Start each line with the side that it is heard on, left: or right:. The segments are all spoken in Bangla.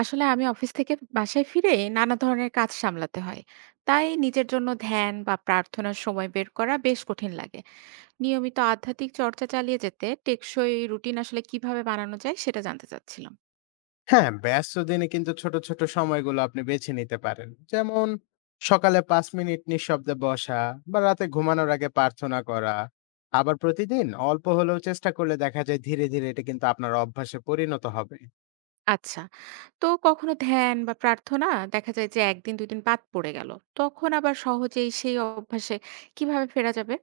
right: আসলে আমি অফিস থেকে বাসায় ফিরে নানা ধরনের কাজ সামলাতে হয়, তাই নিজের জন্য ধ্যান বা প্রার্থনার সময় বের করা বেশ কঠিন লাগে। নিয়মিত আধ্যাত্মিক চর্চা চালিয়ে যেতে টেকসই রুটিন আসলে কিভাবে বানানো যায় সেটা জানতে চাচ্ছিলাম।
left: হ্যাঁ, ব্যস্ত দিনে কিন্তু ছোট, ছোট সময়গুলো আপনি বেছে নিতে পারেন। যেমন সকালে ৫ মিনিট নিঃশব্দে বসা বা রাতে ঘুমানোর আগে প্রার্থনা করা। আবার প্রতিদিন অল্প হলেও চেষ্টা করলে দেখা যায় ধীরে, ধীরে এটা কিন্তু আপনার অভ্যাসে পরিণত হবে।
right: আচ্ছা, তো কখনো ধ্যান বা প্রার্থনা দেখা যায় যে একদিন দুই দিন বাদ পড়ে গেল, তখন আবার সহজেই সেই অভ্যাসে কিভাবে ফেরা যাবে?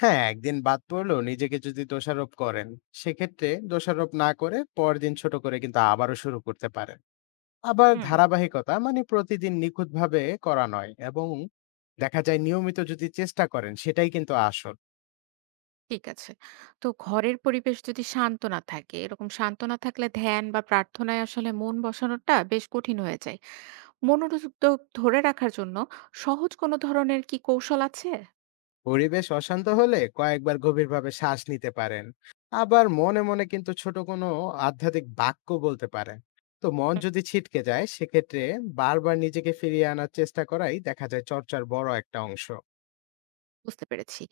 left: হ্যাঁ, একদিন বাদ পড়লেও নিজেকে যদি দোষারোপ করেন, সেক্ষেত্রে দোষারোপ না করে পরদিন ছোট করে কিন্তু আবারও শুরু করতে পারেন। আবার
right: হুম,
left: ধারাবাহিকতা মানে প্রতিদিন নিখুঁতভাবে করা নয়, এবং দেখা যায় নিয়মিত যদি চেষ্টা করেন সেটাই কিন্তু আসল।
right: ঠিক আছে। তো ঘরের পরিবেশ যদি শান্ত না থাকে, এরকম শান্ত না থাকলে ধ্যান বা প্রার্থনায় আসলে মন বসানোটা বেশ কঠিন হয়ে যায়। মনোযোগ দ ধরে রাখার জন্য সহজ কোনো ধরনের কি কৌশল আছে?
left: পরিবেশ অশান্ত হলে কয়েকবার গভীরভাবে শ্বাস নিতে পারেন, আবার মনে মনে কিন্তু ছোট কোনো আধ্যাত্মিক বাক্য বলতে পারেন। তো মন
right: হুম।
left: যদি ছিটকে যায় সেক্ষেত্রে বারবার নিজেকে ফিরিয়ে আনার চেষ্টা করাই দেখা যায় চর্চার বড় একটা অংশ।
right: বুঝতে পেরেছি।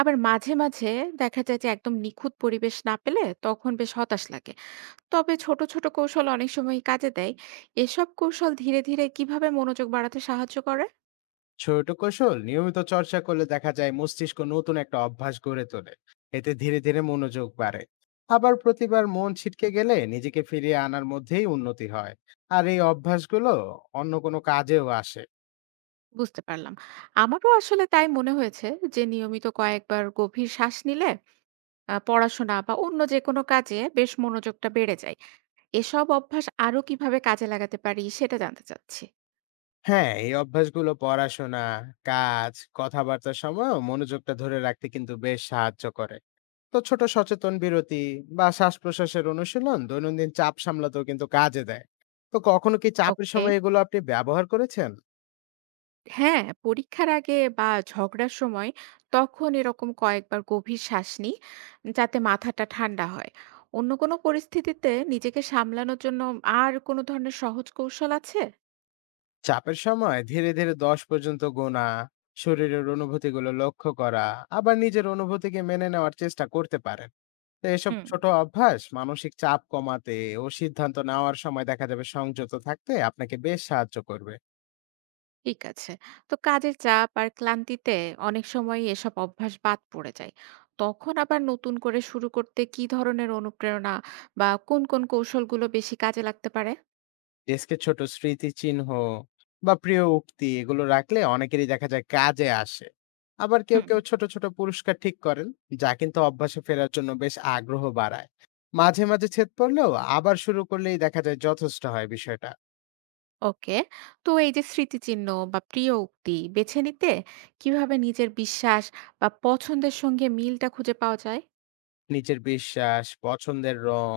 right: আবার মাঝে, মাঝে দেখা যায় যে একদম নিখুঁত পরিবেশ না পেলে তখন বেশ হতাশ লাগে। তবে ছোট, ছোট কৌশল অনেক সময়ই কাজে দেয়। এসব কৌশল ধীরে, ধীরে কিভাবে মনোযোগ বাড়াতে সাহায্য করে?
left: ছোট কৌশল নিয়মিত চর্চা করলে দেখা যায় মস্তিষ্ক নতুন একটা অভ্যাস গড়ে তোলে। এতে ধীরে ধীরে মনোযোগ বাড়ে। আবার প্রতিবার মন ছিটকে গেলে নিজেকে ফিরিয়ে আনার মধ্যেই উন্নতি হয়। আর এই অভ্যাসগুলো অন্য কোনো কাজেও আসে।
right: বুঝতে পারলাম। আমারও আসলে তাই মনে হয়েছে যে নিয়মিত কয়েকবার গভীর শ্বাস নিলে পড়াশোনা বা অন্য যেকোনো কাজে বেশ মনোযোগটা বেড়ে যায়। এসব অভ্যাস আরো কিভাবে কাজে লাগাতে পারি সেটা জানতে চাচ্ছি।
left: হ্যাঁ, এই অভ্যাসগুলো পড়াশোনা, কাজ, কথাবার্তার সময়ও মনোযোগটা ধরে রাখতে কিন্তু বেশ সাহায্য করে। তো ছোট সচেতন বিরতি বা শ্বাসপ্রশ্বাসের অনুশীলন দৈনন্দিন চাপ সামলাতেও কিন্তু কাজে দেয়। তো কখনো কি চাপের
right: ওকে।
left: সময় এগুলো আপনি ব্যবহার করেছেন?
right: হ্যাঁ, পরীক্ষার আগে বা ঝগড়ার সময় তখন এরকম কয়েকবার গভীর শ্বাস নিই যাতে মাথাটা ঠান্ডা হয়। অন্য কোনো পরিস্থিতিতে নিজেকে সামলানোর জন্য আর কোনো ধরনের সহজ কৌশল আছে?
left: চাপের সময় ধীরে, ধীরে ১০ পর্যন্ত গোনা, শরীরের অনুভূতিগুলো লক্ষ্য করা, আবার নিজের অনুভূতিকে মেনে নেওয়ার চেষ্টা করতে পারেন। তো এসব
right: হুম,
left: ছোট অভ্যাস মানসিক চাপ কমাতে ও সিদ্ধান্ত নেওয়ার সময় দেখা যাবে সংযত থাকতে আপনাকে বেশ সাহায্য করবে।
right: ঠিক আছে। তো কাজের চাপ আর ক্লান্তিতে অনেক সময় এসব অভ্যাস বাদ পড়ে যায়। তখন আবার নতুন করে শুরু করতে কি ধরনের অনুপ্রেরণা বা কোন কোন কৌশলগুলো বেশি কাজে লাগতে পারে?
left: ডেস্কে ছোট স্মৃতিচিহ্ন বা প্রিয় উক্তি এগুলো রাখলে অনেকেরই দেখা যায় কাজে আসে। আবার কেউ,
right: হুম,
left: কেউ ছোট, ছোট পুরস্কার ঠিক করেন, যা কিন্তু অভ্যাসে ফেরার জন্য বেশ আগ্রহ বাড়ায়। মাঝে, মাঝে ছেদ পড়লেও আবার শুরু করলেই দেখা যায় যথেষ্ট হয় বিষয়টা।
right: ওকে। তো এই যে স্মৃতিচিহ্ন বা প্রিয় উক্তি বেছে নিতে কিভাবে নিজের বিশ্বাস বা পছন্দের সঙ্গে মিলটা খুঁজে পাওয়া যায়?
left: নিজের বিশ্বাস, পছন্দের রং,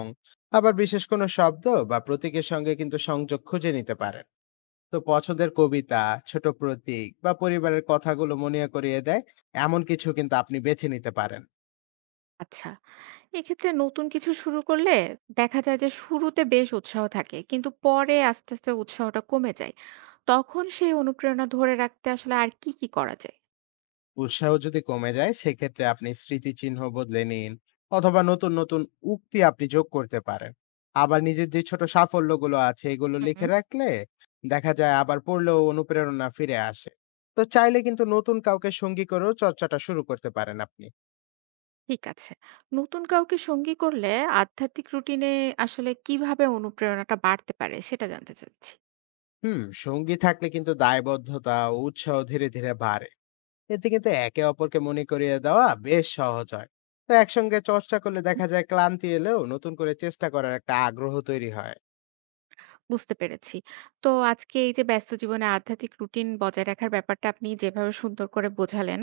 left: আবার বিশেষ কোনো শব্দ বা প্রতীকের সঙ্গে কিন্তু সংযোগ খুঁজে নিতে পারেন। তো পছন্দের কবিতা, ছোট প্রতীক বা পরিবারের কথাগুলো মনে করিয়ে দেয়, এমন কিছু কিন্তু আপনি বেছে নিতে পারেন।
right: আচ্ছা। এক্ষেত্রে নতুন কিছু শুরু করলে দেখা যায় যে শুরুতে বেশ উৎসাহ থাকে। কিন্তু পরে আস্তে, আস্তে উৎসাহটা কমে যায়। তখন সেই অনুপ্রেরণা ধরে রাখতে আসলে আর কি, কি করা যায়?
left: উৎসাহ যদি কমে যায় সেক্ষেত্রে আপনি স্মৃতিচিহ্ন বদলে নিন, অথবা নতুন নতুন উক্তি আপনি যোগ করতে পারেন। আবার নিজের যে ছোট সাফল্যগুলো আছে এগুলো লিখে
right: হুম।
left: রাখলে দেখা যায় আবার পড়লেও অনুপ্রেরণা ফিরে আসে। তো চাইলে কিন্তু নতুন কাউকে সঙ্গী করেও চর্চাটা শুরু করতে পারেন আপনি।
right: ঠিক আছে। নতুন কাউকে সঙ্গী করলে আধ্যাত্মিক রুটিনে আসলে কিভাবে অনুপ্রেরণাটা বাড়তে পারে সেটা জানতে চাচ্ছি।
left: হুম, সঙ্গী থাকলে কিন্তু দায়বদ্ধতা ও উৎসাহ ধীরে ধীরে বাড়ে। এতে কিন্তু একে অপরকে মনে করিয়ে দেওয়া বেশ সহজ হয়। তো একসঙ্গে চর্চা করলে দেখা যায় ক্লান্তি এলেও নতুন করে চেষ্টা করার একটা আগ্রহ তৈরি হয়।
right: বুঝতে পেরেছি। তো আজকে এই যে ব্যস্ত জীবনে আধ্যাত্মিক রুটিন বজায় রাখার ব্যাপারটা আপনি যেভাবে সুন্দর করে বোঝালেন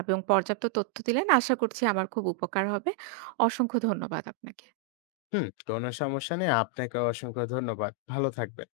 right: এবং পর্যাপ্ত তথ্য দিলেন, আশা করছি আমার খুব উপকার হবে। অসংখ্য ধন্যবাদ আপনাকে।
left: হুম, কোনো সমস্যা নেই। আপনাকে অসংখ্য ধন্যবাদ। ভালো থাকবেন।